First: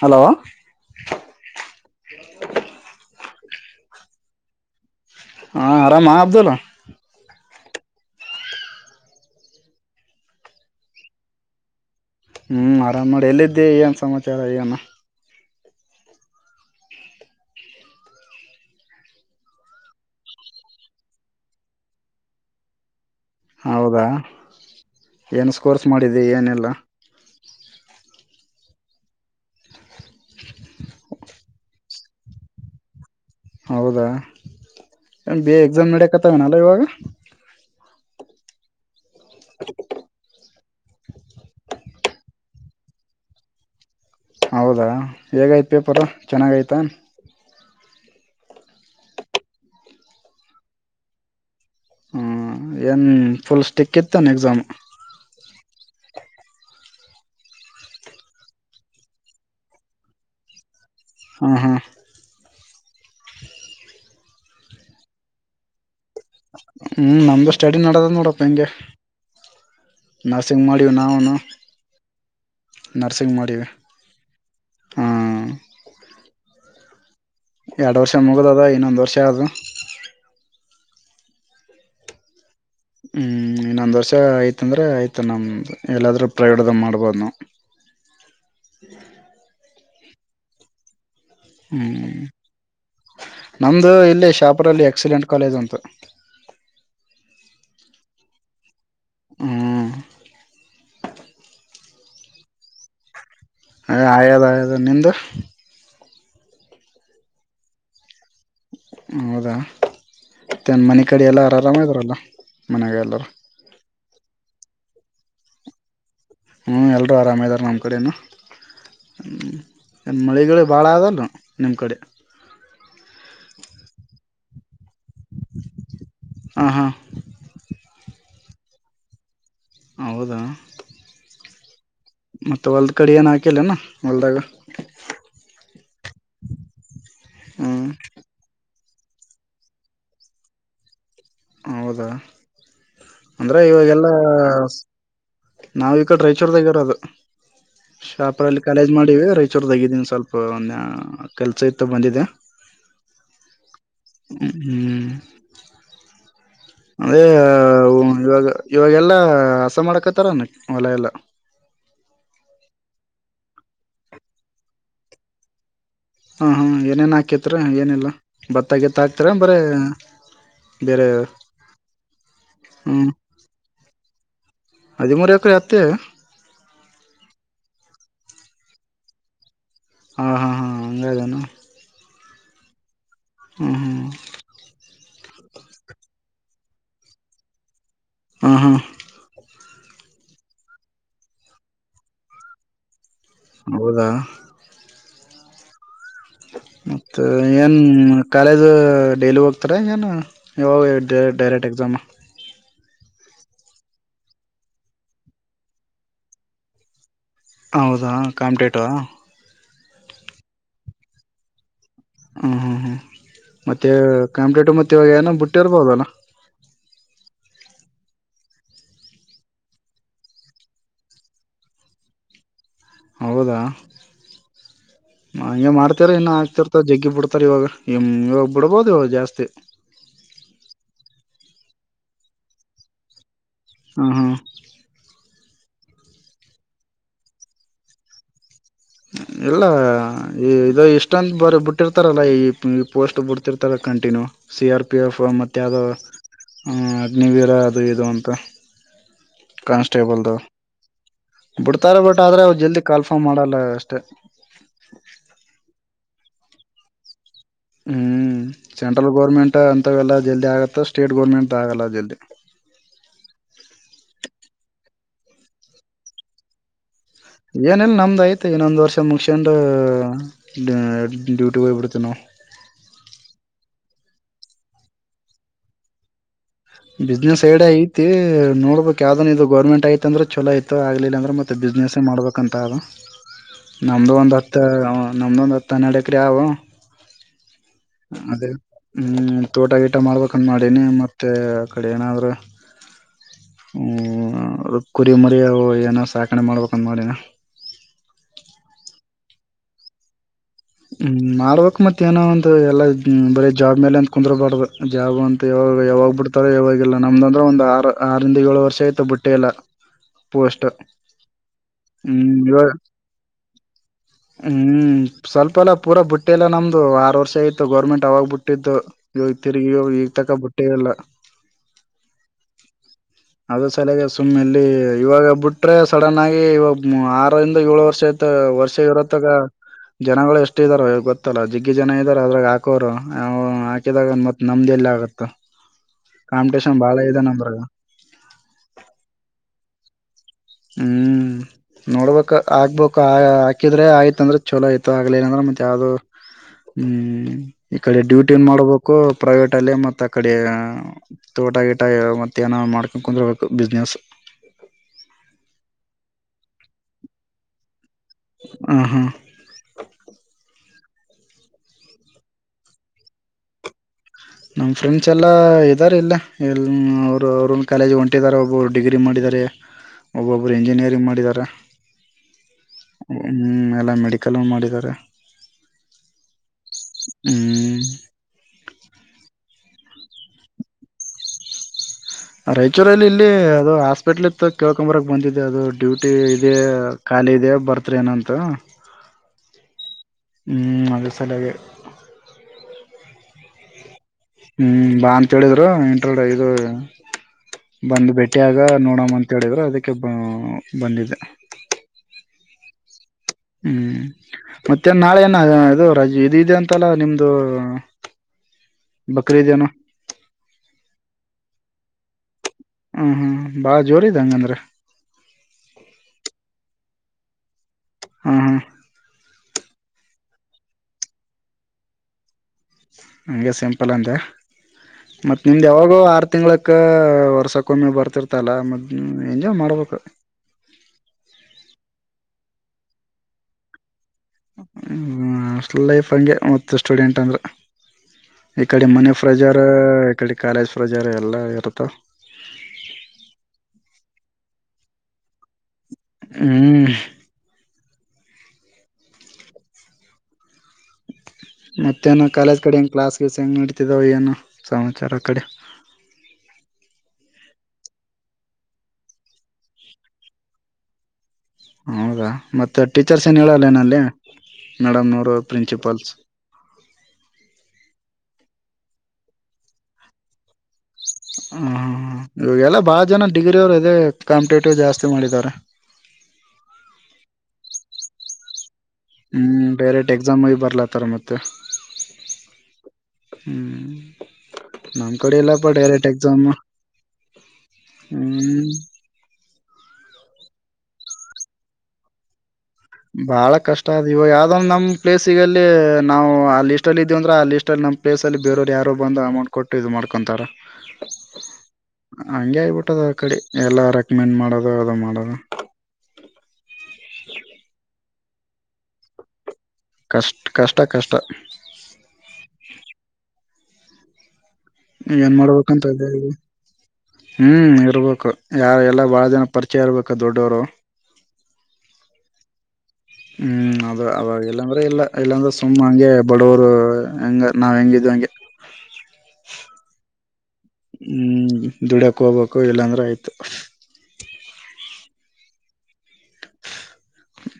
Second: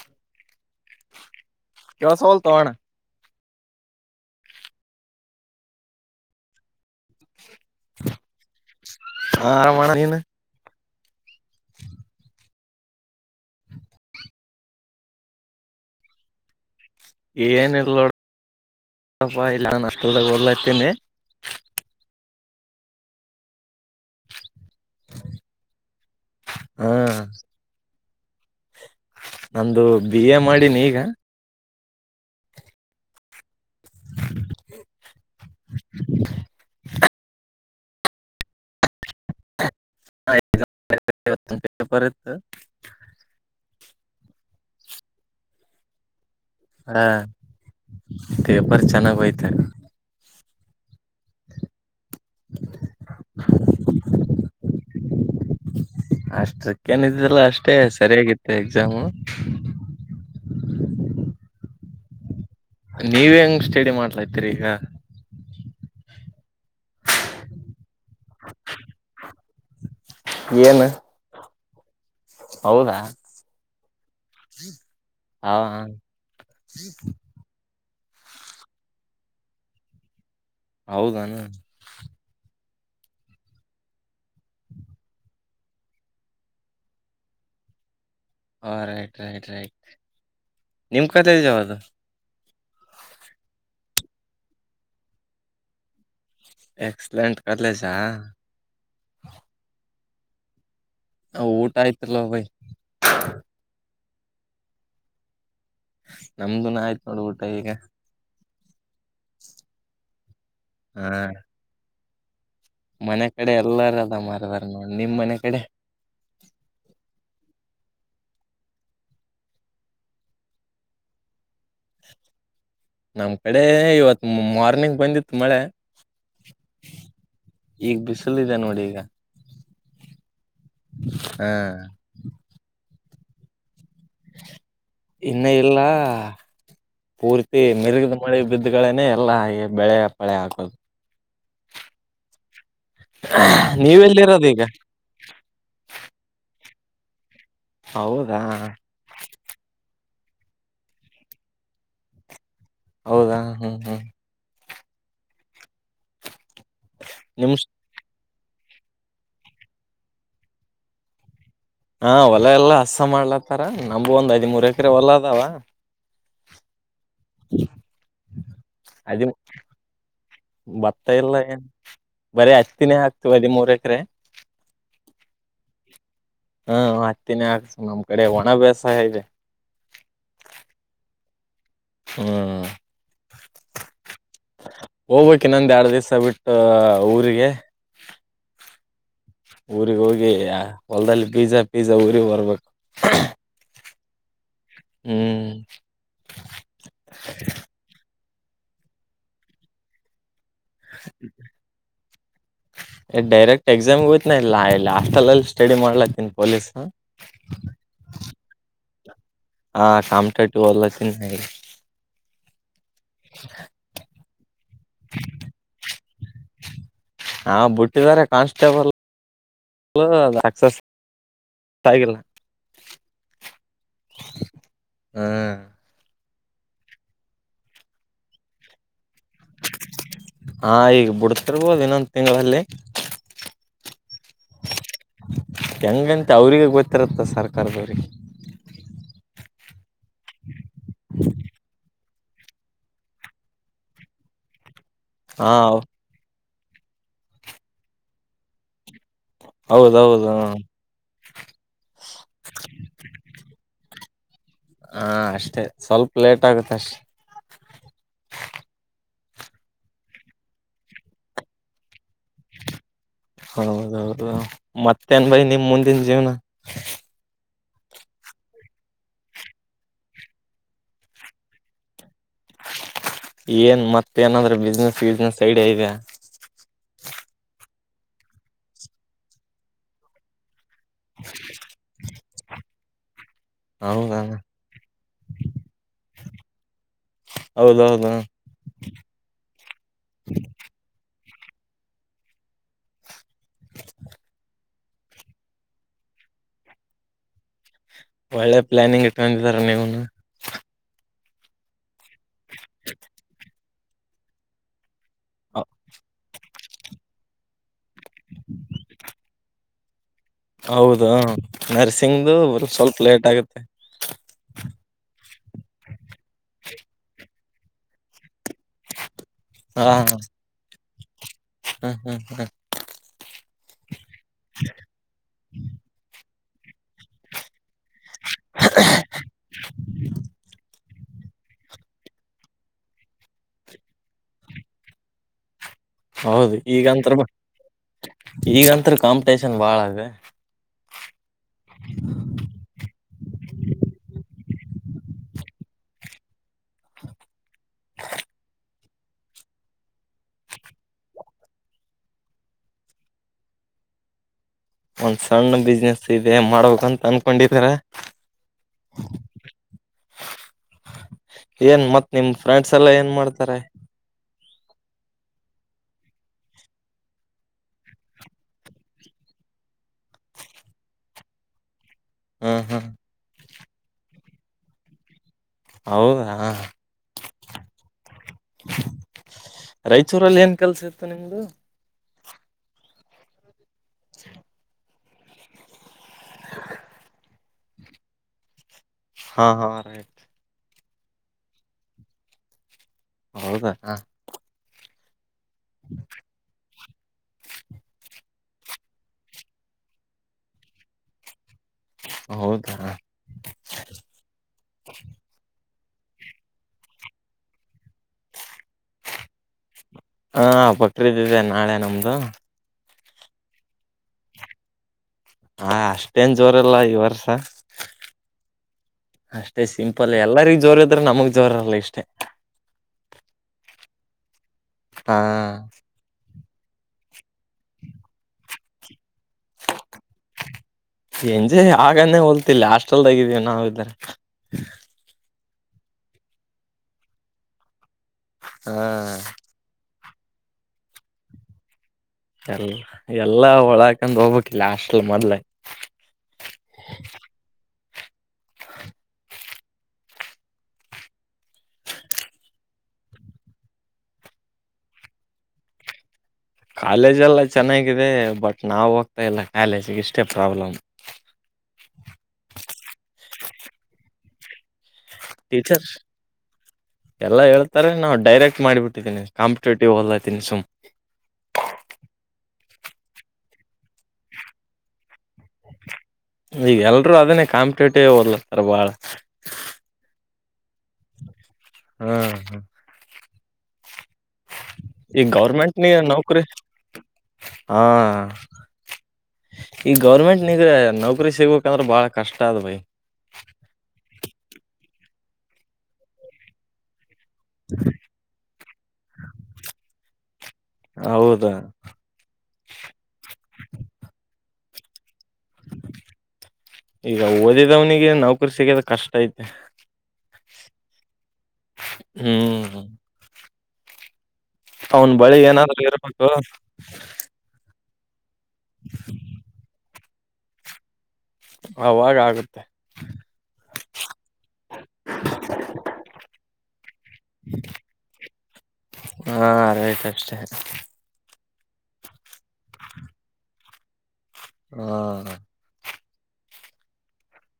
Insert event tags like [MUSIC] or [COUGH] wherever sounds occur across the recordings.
Hello ಕೇಳಸ ವಾತೊ ಅಣ್ಣ. ಹಾ ಆರಾಮ ಅಬ್ದುಲ್. ಹ ಆರಾಮ್ ಅಣ್ಣ ನೀನ. [INAUDIBLE] ಹ್ಮ್ ಆರಾಮ್ ನೋಡ ಎಲ್ಲಿದ್ದೇ ಏನ್ ಸಮಾಚಾರ ಏನ. ಏನಿಲ್ಲ ನೋಡ. ಪ ಇಲ್ಲ ನ ಹಾಸ್ಟೆಲ್ ದಾಗ್ ಓದ್ಲಾತಿನಿ. ಹೌದಾ ಏನ್ ಸ್ಕೋರ್ಸ್ ಮಾಡಿದ್ದಿ ಏನೆಲ್ಲ ಹಾ ನಂದು ಬಿ ಎ ಮಾಡಿನಿ ಈಗ ಹೌದಾ ಬಿ ಎ ಎಕ್ಸಾಮ್ ನಡಕತ್ತಾವನಲ್ಲ ಇವಾಗ ಹಪ ಹೌದಾ ಹೇಗಾಯ್ತು ಪೇಪರ ಚೆನ್ನಾಗಾಯಯ್ತಾ ತ ಎಪಾರ ಚಾನಾಗಿ ಯತ ಹ್ಮ ಏನ್ ಫುಲ್ ಸ್ಟಿಕ್ ಇತ್ತನ್ ಎಕ್ಸಾಮ್ ಅಷ್ಟಕ್ಕನಿದ್ದಲ್ಲ ಅಷ್ಟೇ ಸರಿಯಾಗಿತ್ತು ಎಕ್ಸಾಮು ಹಾಂ ಹಾಂ ನೀವ ಹೆಂಗ ಸ್ಟಡಿ ಮಾಡ್ಲಾತಿೀರಿ ಈಗ ಹ್ಮ್ ನಮ್ದು ಸ್ಟಡಿ ನಡದದ್ ನೋಡಪ್ಪ ಹಿಂಗೆ ನರಸಿಂಗ ಏನು ಮಾಡಾರಿಣ ಹೌದಾ ಹಾಂ ಹ ಹ ಎರಡು ವರ್ಷ ಮುಗುದ್ ಅದ ಇನ್ನೊಂದು ವರ್ಷ ಅದು ಹೌದಾನ ಹ್ಮ್ ಇನ್ನೊಂದ್ ವರ್ಷ ಆಯತಂದ್ರೆ ಆಯ್ತ ನಮ ಎಲ್ಲಾದ್ರೂ ಪ್ರವೇಡ್್ದ ಮಾಡ್ಬೋದು ನವು ಹಾ ರೈಟ್ ರೈಟ್ ರೈಟ್ ನಿಮ್ ಕತೆ ಇದಾವದು ನಂದು ಇಲ್ಲಿ ಶಾಪುರಲ್ಲಿ ಎಕ್ಸಿಲೆಂಟ್ ಕಾಲೇಜ್ ಅಂತು ಎಕ್ಸಲೆಂಟ್ ಕಲಜ ಹಾ ಹ್ಮ್ ಹ ಊಟ ಆಯ್ತಿಲ್ ಭಯ ಹಾ ಆಯೋದ ಆಯದ ನಿಂದು ನಮ್ದುನ ಆಯ್ತ್ು ನೋಡ್ಬಊಟ ಈಗ ಹೌದಾ ಮ ತನ್ನ ಮನೆ ಹಾ ಕಡೆ ಎಲ್ಲ ಆರರಾಮ್ರಲ್ಲ ಮನೆ ಕಡೆ ಎಲ್ಲಾರಲ್ಲ ಮಾರದಾರ ನಾ ನಿಮ್ ಮನೆ ಕಡೆ ಹ್ಮಞ ಎಲ್ರುೂ ಆರಾಮ ಇದಾರ ನಮ್ಮ್ ಕಡನು ಹ ಮಳೆಗಳು ಭಾಳ ಅದಲ್ಲ ನಿಮ್ಮ ಕಡೆ ನಮ್ಮ್ ಕಡೆ ಇವತ್ತು ಮಾರ್ನಿಂಗ್ ಬಂದಿತ್ತು ಮಳೆ ಹ ಹಾ ಈಗ ಬಿಸಿಲ್ಿದೆ ನೋಡಿ ಈಗ ಹೌದ ಹಾ ಮತ್ತೆ ಒಲ್ದ ಕಡೆ ಏನಕಿಲ್ಲ ನ ಇನ್ನ ಇಲ್ಲ ಪೂರ್ತಿ ಹ್ಮ್ ಮೆರುಗದ ಮಳೆ ಬಿದ್ದ ಗಳೇನೆ ಎಲ್ಲ ಹಾಗೆ ಬೆಳೆ ಪಳೆ ಹಾಕೋದು ಹೌದ ಅಂದ್ರೆ ಇವಾಗೆಲ್ಲ ನೀವೆಲ್ಲಿರೋದು ಈಗ ನಾವವು ಈ ಕಡೆ ರಾಯಚೂರ್ದಾಗ ಅದು ಹೌದಾ ಶಾಪುರಲ್ಲಿ ಕಾಲೇಜ್ ಮಾಡಿವವಿ ರಾಯಚೂರ್ದಗಿದ್ದೀನಿ ಸ್ವಲ್ಪ ಒ ಕೆಲ್ಸ ಇತ್ತು ಬಂದಿದೆ ಹೌದಾ ಹ್ಮ್ ಹ್ಮ್ ಹ್ಮ್ ಅಂದೆ ನಿಮ್ ಇವಾಗ ಇವಾಗೆಲ್ಲಾ ಹಸ ಮಾಡಕತ್ತಾರನ ಹೊಲ ಎಲ್ಲ ಹಾ ಹೊಲೆ ಎಲ್ಲ ಹಸ ಮಾಡ್ಲತ್ತಾರ ನಮು ಒ್ ಐದ್ ಮೂೂರ್ ಎಕರೆ ಹೊಲ ಅದಾವ ಹ ಹಾ ಏನೇನ್ ಹಾಕತ್ ಏನಿಲ್ಲ ಭತ್ತ ಗತ್ತ ಅದಿ ಹಾಕ್ತರ ಬರ ಭತ್ತ ಇಲ್ಲ ಏನ್ ಬರೀ ಹತ್ತಿನೇ ಹಾಕ್ತಿವಿ ಹದಿಮೂರ್ ಎಕರೆ ಹದಿಮೂರು ಎಕರೆ ಆತ್ತೆ ಹ್ಮ ಹತ್ತೀಿನ ಹಾಕ್ಸ ನಮ್ ಕಡೆ ಒಣಭ್ಯಾಸಾಯ ಇದೆ ಹಾ ಹಾ ಹಾ ಅಂಗದಾನ ಹ್ಮ್ [INAUDIBLE] ವ ಕೆನ್ನ ದಡದ ಸ ಹಾ ಊರಿಗೆ ಹ್ಮ ಹಾ ಊರಿಗೆ ಹೋಗಿ ಹೊಲ್ದಲ್ಲಿ ಪೀಜಾ ಪಿಜ್ಜಾ ಊರಿಗೆ ಬರ್ಬೇಕು ಹೌದಾ ಹ್ಮ್ ಮತ್ತ ಏನ್ ಕಾಲೇಜ್ ಡೈಲಿ ಹೋಗ್ತಾರ ಏನ್ ಯವ ಡೈರೆಕ್ಟ್ ಎಕ್ಸಾಮ ಡೈರೆಕ್ಟ್ ಎಕ್ಸಾಮ್ಗೆ ಹೋಯ್ನ ಇಲ್ಲಾ ಲಾಸ್ಟ್ ಅಲ್ಲಲ್ಲಿ ಸ್ಟಡಿ ಮಾಡ್ಲಾತ್ತನ್ ಪೊಲೀಸ್ ಹೌದಾ ಕಾಮಟೇಟೋ ಹಾ ಕಾಮಟಟಿ ಒಲ್ಲ ತಿ ಹ್ಮ್ ಹ್ಮ್ ಹ್ಮ್ ಮತ್ತೆ ಕಂಲೇಟು ಮತ್ತೆ ಇವಾಗ ಏನೋ ಬುಟ್ಟಿ ಇರ್ಬಹದಲ್ಲ ಹಾ ಬಿಟ್ಟಿದಿದ್ದಾರೆ ಕಾನ್ಸ್ಟೇಬಲ್ ಅಲ ಅಸಸ್ ಸಾಗಿಲ್ಲ ಹೌದಾ [INAUDIBLE] ಹ್ಮ್ ಹಗೆ ಮಾಡ್ತೀರ ಇನ್ನು ಇರ್ತ ಜಗ್ಗಿ ಬಿಡ್ತಾರೆ ಇವಾಗ ಇವಾಗ ಬಿಡ್ಬೋದು ಜಾಸ್ತಿ ಹಾ ಈಗ ಬಿಡ್ತಿರ್ಬೋದು ಇನ್ನೊಂದು ತಿಂಗಳಲ್ಲಿ ಹಾ ಹಾ ಹೆಂಗಂತ ಅವ್ರರಿಗೆ ಗೊತ್ತಿರತ್ತ ಸರ್ಕಾರದವ್ರಿಗೆ ಹ್ಮ ಇಲ್ಲ ಇದು ಇಷ್ಟಂತ ಬರ ಬಿಟ್ಟಿರ್ತಾರಲ್ಲ ಈ ಈ ಪೋಸ್ಟ್ ಬಿಡ್ತಿರ್ತಾರ continue C R P F ಹಾ ಮತ್ತು ಯಾವುದೋ ಅಗ್ನಿವೀರ ಅದು ಇದು ಅಂತ ಹೌದೌದು ಕಾನ್ಸ್ಟೇಬಲ್ದು ಹ ಬಿಡ್ತಾರೆ ಬಿಟ್ಟ ಆದ್ರೆ ಅವ ಜಲ್ದಿ ಕಾಲ್ಫಾರ್ ಮಾಡಲ್ಲ ಅಷ್ಟೇ ಹಾ ಅಷ್ಟೇ ಸ್ವಲ್ಪ ಲೇಟ್ ಆಗುತ್ತೆ ಅಷ್ಟೆ ಹ್ಮ್ ಸೆಂಟ್ರಲ್ ಗೋರ್ಮೆಂಟ್ ಅಂತವೆಲ್ಲ ಜಲ್ದಿ ಆಗತ್ತೆ ಸ್ಟೇಟ್ ಗೋರ್ಮೆಂಟ್ ಆಗಲ್ಲ ಜಲ್ದಿ ಹೌದೌದು ಮತ್ತೇನ್ ಬರಿ ನಿಮ್ ಮುಂದಿನ ಜೀವನ ಏನಲ್ ನಮ್ದ್ ಯ್ತ ಇನ್ನೊಂದ್ ವರ್ಷ ಮುಗಸೊಂಡ ಡ್ಯೂಟಿ ಹೋಗಯ್ಬಿಡ್ತೇವಿ ನಾವವು ಏನಾದ್ರೆ ಬಿಸ್ನೆಸ್ ವಿಸ್ನೆಸ್ ಸೈಡ ಇದೆ ಬಿಸ್ನೆಸ್ ಐಡ ಐತಿ ನೋಡ್ಬೇಕಕ್ ಯಾವ್ದನ್ ಇದು ಗೌರ್ಮೆಂಟ್ ಐತ ಅಂದ್ರೆ ಚಲೋ ಐ ಇ ಆಗಲಿಲ್ಲಂದೆ ಮತ್ತೆ ಬಿಸ್ನೆಸೇ ಮಾಡ್ಬೇಕಂತ ಅದು ನಮ್ದು ಹೌದಾ ಒಂದ್ ಹತ್ತು ನಮ್ದು ಒಂದ್ ಹತ್ತು ಹನ್ನೆಡು ಎಕ್ರ ಯವು ಹೌದೌದು ಅದೇ ಹ್ಮ್ ತೋಟಗೀಟ ಮಾಡ್ಬೇಕಂದ ಮಾಡನಿ ಮತ್ತ ತ್ತ ಕಡೆನ ಅರು ಹ ಕುರಿ ಮರಿ ಏನೋ ಸಾಕಣೆ ಮಾಡ್ಬೇಕಂದ ಮಾಡಿನ ಒಳ್ಳೆ ಪ್ಲಾನಿಂಗ್ ಇಟ್ಕೊಂಡಿದಾರ ನೀವನು ಹ್ಮ ಮಾಡ್ಬೇಕಕ್ ಮತ್ತ್ ಏನೋ ಅಂತ ಎಲ್ಲಾ ಬರೀ ಜಾಬ್ ಮೇಲೆ ಅಂತ ಕುಂದ್ರಬಾರ್ದ ಜಾಬ್ ಅಂತ ಯಾವಾಗ ಯಾವಾಗ್ ಬಿಡ್ತಾರೆ ಯಾವಾಗ ಲ್ಲ ನಮ್ದಂದ್ರೆ ಒಂದ್ ಆರ ಆರಿಂದ ಏಳು ವರ್ಷ ಆಯ್ತು ಬಟ್ಟೆ ಎಲ್ಲ ಹೌದ ನರ್ಸಿಂಗ್ದು ಹ್ಮ್ ಇವಾಗ ಸ್ವಲ್ಪ ಲೇಟ್ ಆಗುತ್ತೆ ಹ್ಮ್ ಸ್ವಲ್ಪ ಎಲ್ಲ ಪೂರಾ ಬುಟ್ಟೆಲ್ಲ ನಮ್ದು ಆರು ವರ್ಷ ಆಗಿತ್ತು ಗೌರ್ಮೆಂಟ್ ಅವಾಗ ಬುಟ್ಟಿದ್ದು ಇವ ತಿರಿಗೆಗ ಹಾ ಈಗ ತಕ ಬಟ್ಟೆ ಎಲ್ಲ ಹ್ಮ್ ಹ್ಮ್ ಹ್ಮ್ ಅದ ಸಲಯಾಗ ಸುಮ್ಮನೆ ಇಲ್ಲಿ ಇವಾಗ ಬಿಟ್ರೆ ಸಡನ್ ಆಗಿ ಇ ಆರಂದ ಏಳ ವರ್ಷ ಆಯ್ತ ವರ್ಷ ಇರತ್ತಾಗ ಷ್ಟ ಇದ್ದಾರ ಗೊತ್ತಲ್ಲ ಜಿಗ್ಗಿ ಜನ ಇದಾರ ಅದ್ರಾಗ ಹಾಕೋರು ಹಾಕಿದಾಗ ಮತ್ತತ್ ನಮ್ದ ಎಲ್ಲಿ ಆಗತ್ತ ಹೌದು ಕಾಂಪಿಟೇಷನ್ ಬಾಳ ಈಗತ್ ಇದೆ ನಮ್ರಾಗ ಈಗಂತ ಕಾಂಪಿಟೇಷನ್ ಬಾಳ ಅದ ಹ್ಮ್ ಹ್ಮ ನೋಡ್ಬೇಕ ಆಕ್ಬೇಕು ಆ ಹಾಕಿದ್ರೆ ಆಯ್ತ ಅಂದ್ರೆ ಚಲೋ ಆಯ್ತು ಆಗ್ಲ ಏನಂದ್ರೆ ಮತ್ತತ್ ಯಾವ್ದು ಹ್ಮ್ ಈ ಕಡೆ ಡ್ಯೂಟಿನ್ ಮಾಡ್ಬೇಕು ಪ್ರೈವೇಟ್ ಅಲ್ಲಿ ಮತ್ತ ಅ ಕಡೆ ಕೋಟ ಗಿಟ ಮತ್ತೆ ಏನೋ ಮಾಡ್ಕೊಂಡು ಕುಂದರ್ಬೇಕು ಬಿಸ್ನೆಸ್ ಒಂದ್ ಸಣ್ಣ ಬಿಸ್ನೆಸ್ ಇದೆ ಮಾಡ್ಬೇಕ ಅಂತ ಅನ್ಕೊಂಡಿದರ ಹ ಹಾ ಏನ್ ಮತ್ತ್ ನಿಮ್ ಫ್ರೆಂಡ್ಸ್ ಎಲ್ಲ ಏನ್ ಮಾಡ್ತಾರೆ ನಮ್ ಫ್ರೆಂಡ್ಸ್ ಎಲ್ಲಾ ಇದ್ದಾರೆ ಇಲ್ಲ ಅವ್ರು ಅವ್ರನ್ನ ಕಾಲೇಜ್ ಹೊಂಟಿದಿದ್ದಾರೆ ಒಬ್ಬರು ಡಿಗ್ರಿ ಮಾಡಿದ್ದಾರೆ ಒಬ್ಬೊಬ್ರು ಇಂಜಿನಿಯರಿಂಗ್ ಮಾಡಿದ್ದಾರೆ. ಹ್ಮ್ ಹ್ಮ್ ಹ್ಮ್ ಎಲ್ಲ ಮೆಡಿಕಲ್ ಮಾಡಿದಿದ್ದಾರೆ. ಹೌದಾ ರಾಯಚೂರಲ್ಲಿ ಏನ್ ಕೆಲಸ ಇತ್ತು ನಿಮ್ದು ರಾಯಚೂರಲ್ಲಿ ಇಲ್ಲಿ ಅದು ಹಾಸ್ಪಿಟ್ಲ್ ಇತ್ತು ಕೇಳ್ಕೊಂಬರ ಬಂದಿದೆ ಅದು ಡ್ಯೂಟಿ ಇದೆ. ಅಲ್ಲ ಇದ ಬರ್ತ್ಡ ನಂತ ಹಾ ಹಾ ರೈಟ್ ಹ ಅದ ಸಾಲೆಗೆ ಹೌದಾ ಹ್ಮ್ ಬಾ ಅಂತ ಹೇಳಿದ್ರು ಇಂಟ್ರ ಐದು ಬಂದು ಭೇಟಿಯಾಗ ನೋಡಮ್ಮ ಅಂತ ಹೇಳಿದ್ರು ಅದಕ್ಕೆ ಬ ಬಂದಿದೆ ಹೌದಾ ಹ್ಮ್ ಮತ್ತೆ ನಾಳೆ ಏನ ಅದು ರು ಇದದೆ ಅಂತಲ್ಲ ನಿಮ್ದು ಬಕ್ರೀ ಇದೇನು ಹಾ ಬಕ್ರೀದ್ ಇದೆ ನಾಳೆ ನಮ್ದು ಹ್ಮ್ ಹ್ಮ್ ಬಾಳ ಜೋರ ಇದ ಹಂಗಂದ್ರ ಹಾ ಅಷ್ಟೇನ್ ಜೋರಲ್ಲ ಈ ವರ್ಷ ಹಾ ಹಾ ಅಷ್ಟೇ ಸಿಂಪಲ್ ಎಲ್ಲರಿಗ ಜೋರ ಇದ್ರೆ ನಮಗ್ ಜೋರಲ್ಲ ಇಷ್ಟೇ. ಹಂಗೆ ಸಿಂಪಲ್ ಅಂದ ಹಾ ಮತ್ತ್ ನಿಮ್ದ ಯಾವಾಗೋ ಆರ್ತ ಆರ್ ತಿಂಗ್ಗಳಕ್ಕ ವರ್ಷಕ್ಕೊಮ್ಮಿ ಬರ್ತಿರ್ತಲ್ಲ ಮ ಎಂಜಯ ಆಗಾನೇ ಹೊಲ್ತಿಲ್ಲಿ ಹಾಸ್ಟಲ್ದಾಗಿದೀವಿ ನಾವ ಇದ್ದಾರೆ ಹ ಹಾಸ್ಟೆಲ್ ಲೈಫ್ ಹಂಗೆ ಮತ್ತ ಸ್ಟೂಡೆಂಟ್ ಅಂದ್ರೆ ಈ ಹಾ ಕಡೆ ಮನೆ ಫ್ರೆಜಾರ್ ಈ ಕಡೆ ಕಾಲೇಜ್ ಫ್ರೆಜಾರ್ ಎಲ್ಲ ಇರುತ್ತ. ಎಲ್ಲ ಎಲ್ಲಾ ಹೊಳಾಕಂತ್ ಹೋಗ್ಬೇಕಲ್ಲ ಹಾಸ್ಟೆಲ್ ಮೊದ್ಲ ಹ್ಮ್ ಮತ್ತೇನು ಕಾಲೇಜ್ ಕಡೆ ಹೆಂಗೆ ಕ್ಲಾಸ್ ಗಿಸ್ ಹೆಂಗೆ ನಡ್ತಿದ್ದವು ಏನು ಸಮಾಚಾರ ಕಡೆ ಕಾಲೇಜ ಎಲ್ಲ ಚೆನ್ನಾಗಿದೆ ಬಟ್ ನಾವ ಹೋಗ್ತಾ ಇಲ್ಲ ಕಾಲೇಜ್ ಇಷ್ಟೇ ಪ್ರಾಬ್ಲಮ್ ಹೌದಾ ಮತ್ತೆ ಟೀಚರ್ಸ್ ಏನ್ ಹೇಳಲ್ಲ ಏನಲ್ಲಿ ಟೀಚರ್ ಎಲ್ಲಾ ಹೇಳ್ತಾರೆ ನಾವು ಡೈರೆಕ್ಟ್ ಮಾಡಿಬಿಟ್ಟವಿ ಕಂಪಿಟೇಟಿವ್ ಓದಲ್ತೀನಿ ಸುಮ್ ಹ ಹ ಇವಾಗಲ್ಲಾ ಬಾಳ ಜನ ಡಿಗ್ರಿ ಅವರು ಇದೆ ಕಾಂಪಿಟೇಟಿವ್ ಜಾಸ್ತಿ ಮಾಡಿದ್ದಾರೆ ಈಗ ಎಲ್ರರು ಅದನೇ ಕಾಂಪಿಟೇಟಿವ ಒದಲತ್ತಾರ್ ಬಾಳ ಹ್ಮ್ ಡೈರೆಕ್ಟ್ ಎಕ್ಸಾಮ ಬರ್ಲತ್ತಾರ ಮತ್ತ ಹಾ ಹ್ಮ್ ನಮ್ ಈಗ ಕಡೆ ಎಲ್ಲಪ್ಪ ಗೌರ್ಮೆಂಟ್ ನೀ ಡೈರೆಕ್ಟ್ ನೌಕರಿ ಎಕ್ಸಾಮ್ ಹಾ ಹ್ಮ್ ಈಗ ಗೌರ್ಮೆಂಟ್ ನಿಗ ನೌಕರಿ ಸಿಗ್ಬೇಕ ಅಂದ್ರೆ ಬಹಳ ಕಷ್ಟ ಅದ್ ಭೈ ಬಾಳ ಕಷ್ಟ ಅದ್ ಇವಾಗ ಯಾವ್ದ ಒಂದು್ ನಮ್ ಪ್ಲೇಸ್ ಈಗಲ್ಲಿ ನಾವು ಆ ಲಿಸ್ಟ್ ಅಲ್ಲಿ ಇ ಅಂದ್ರ ಆ ಲಿಸ್ಟ್ ಅಲ್ಲಿ ನಮ್ಮ್ ಪ್ಲೇಸ್ಲ್ಲಿ ಬೇರವರು ಯಾರು ಬಂದು ಅಮೌಂಟ್ ಕೊಟ್ಟು ಇದ ಮಾಡ್ಕೊಂತಾರ ಹೌದ ಹಂಗೆ ಆಗ್ಬಿಟ್ಟದ ಆ ಕಡೆ ಎಲ್ಲಾ ರೆಕಮೆಂಡ್ ಮಾಡೋದು ಅದು ಮಾಡೋದು ಈಗ ಓದಿದವನಿಗೆ ನೌಕರಿ ಸಿಗದ ಕಷ್ಟ ಐತಿ ಕಷ್ಟ ಕಷ್ಟ ಹ್ಮ್ ಅವನ್ ಏನ್ ಬಳಿ ಏನಾದ್ರು ಮಾಡ್ಬೇಕಂತ ಅದೇ ಇರ್ಬೇಕು ಹೇಳು ಹು ತಗೋಬೇಕು ಯಾರ ಎಲ್ಲ ಬಹಳ ದಿನ ಪರಿಚಯ ಇರ್ಬೇಕ ದೊಡ್ಡವರು. [UNINTELLIGIBLE] ಅವಾಗ ಆಗುತ್ತೆ. [UNINTELLIGIBLE] ಹು ಅದು ಅವಾಗ ಇಲ್ಲಾಂದ್ರೆ ಇಲ್ಲ ಇಲ್ಲಾಂದ್ರೆ ಸುಮ್ಮ ಹಂಗೆ ಬಡವರು ಹೆಂಗ ನಾವ್ ಹೆಂಗಿದ್ [UNINTELLIGIBLE] ಹಂಗೆ? [UNINTELLIGIBLE] ಹಾ ಆರೇತಿ ಅಷ್ಟೇ? [UNINTELLIGIBLE] ದುಡಿಯಾಕ್ಕ ಹೋಗ್ಬೇಕು ಇಲ್ಲಾಂದ್ರೆ ಆಯ್ತು [UNINTELLIGIBLE] [UNINTELLIGIBLE]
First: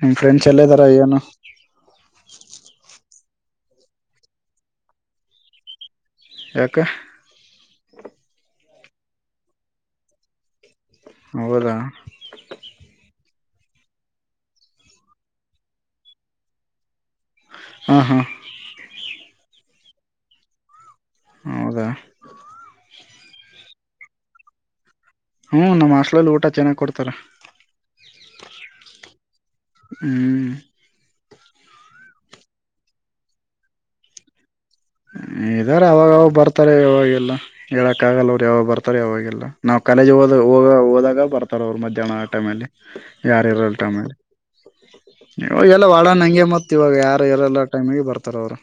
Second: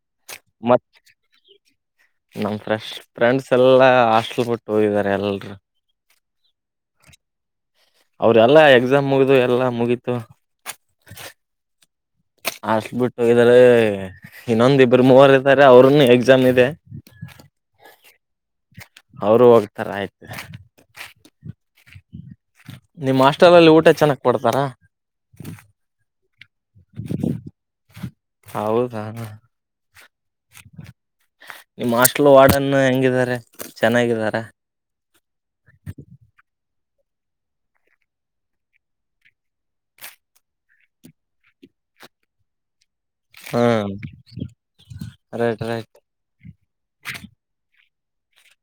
ನಿಮ್ಮ ಫ್ರೆಂಡ್ಸ್ ಎಲ್ಲೇ ಅದಾರ ಏನೂ? [UNINTELLIGIBLE] ನಮ್ಮ ಫ್ರೆಶ್ ಫ್ರೆಂಡ್ಸ್ ಎಲ್ಲಾ ಹಾಸ್ಟೆಲ್ ಬಿಟ್ಟು ಹೋಗಿದ್ದಾರೆ ಎಲ್ಲರೂ [UNINTELLIGIBLE] ಯಾಕ? [UNINTELLIGIBLE] ಅವರದ ಎಲ್ಲಾ ಎಕ್ಸಾಮ್ ಮುಗ್ದು ಎಲ್ಲಾ ಮುಗೀತು ಹೌದಾ ಹಾಸ್ಟೆಲ್ ಬಿಟ್ ಹೋಗಿದ [UNINTELLIGIBLE] ಇದರೇ ಇನ್ನೊಂದ ಇಬ್ರು ಮೂವರ್ ಇದ್ದಾರೆ ಅವ್ರನ್ನು ಎಕ್ಸಾಮ್ ಇದೆ. [UNINTELLIGIBLE] ಹ ಹ [UNINTELLIGIBLE] ತರ ಆಯ್ತ? [UNINTELLIGIBLE] ಹೌದ? [UNINTELLIGIBLE] ನಿಮ್ಮ ಹಾಸ್ಟೆಲ್ ಅಲ್ಲಿ ಊಟ ಚೆನ್ನಾಗ ಕೊಡ್ತಾರಾ? [UNINTELLIGIBLE] ಹೂ ನಮ್ಮ ಹಾಸ್ಟೆಲ್ ಅಲ್ಲಿ ಊಟ ಚೆನ್ನಾಗ ಕೊಡ್ತಾರೆ. [UNINTELLIGIBLE] ಹೌದಾ ನಿಮ್ [UNINTELLIGIBLE] ಹಾಸ್ಟೆಲ್ ವಾಡನ್ ಹೆಂಗಿದಿದ್ದಾರೆ ಚೆನ್ನಾಗಿದಾರ? [UNINTELLIGIBLE] ಇರ್ತಾರೆ ಅವಾಗೆಲ್ಲ ಹೇಳಕ್ ಆಗಲ್ಲ ಅವರ ಯಾವಾಗ ಬರ್ತ ಯಾವಾಗೆಲ್ಲ ನಾವು ಕಾಲೇಜ್ ಹದೋ ಹೋದಾಗ ಬರ್ತಾರೆ. [UNINTELLIGIBLE] ಅವರ ಮಧ್ಯಾಹ ಆ ಟೈಮ ಅಲ್ಲಿ? [UNINTELLIGIBLE] ಯಾರ ಹಾ ಇರರ ಟೈಮ ಅಲ್ಲಿ ರೈಟ್ ಇವಾಗಲ್ಲ ರೈಟ್ ವಾಡನ್ ಹಂಗೆ ಮತ್ ಇವಾಗ ಯಾರು ಇರಲ್ಲ? [UNINTELLIGIBLE] ಟೈಮಿಗೆ ಬರ್ತಾರ ಅವರ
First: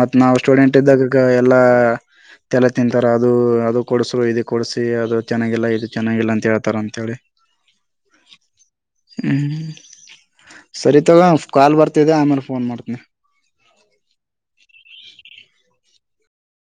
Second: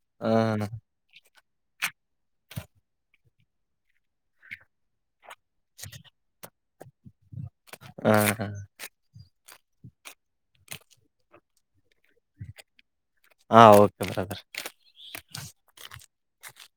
ಮತ್ತ ಹ ನಾವ ಸ್ಟೂಡೆಂಟ್ ಇದ್ದಾಗ ಗ [UNINTELLIGIBLE] ಎಲ್ಲಾ ತಲೆ ತಿಂತಾರ ಅದು ಅದು ಕೊಡುಸು ಇದು ಕೊಡಸಿ ಅದ [UNINTELLIGIBLE] ಚೆನ್ನಾಗಿಲ್ಲ ಇದು ಚೆನ್ನಾಗಿಲ್ಲ ಅಂತ ಹೇಳ್ತಾರ ಅಂತ ಹೇಳಿ? [UNINTELLIGIBLE] ಹ ಹಾ [UNINTELLIGIBLE] ಸರಿ ತೋಗೋ ಕಾಲ್ ಬರ್ತಿದೆ ಆಮೇಲೆ ಫೋನ್ ಮಾಡ್ತೀನಿ. [UNINTELLIGIBLE] ಹಾ ಓಕೆ ಬ್ರದರ್. [UNINTELLIGIBLE]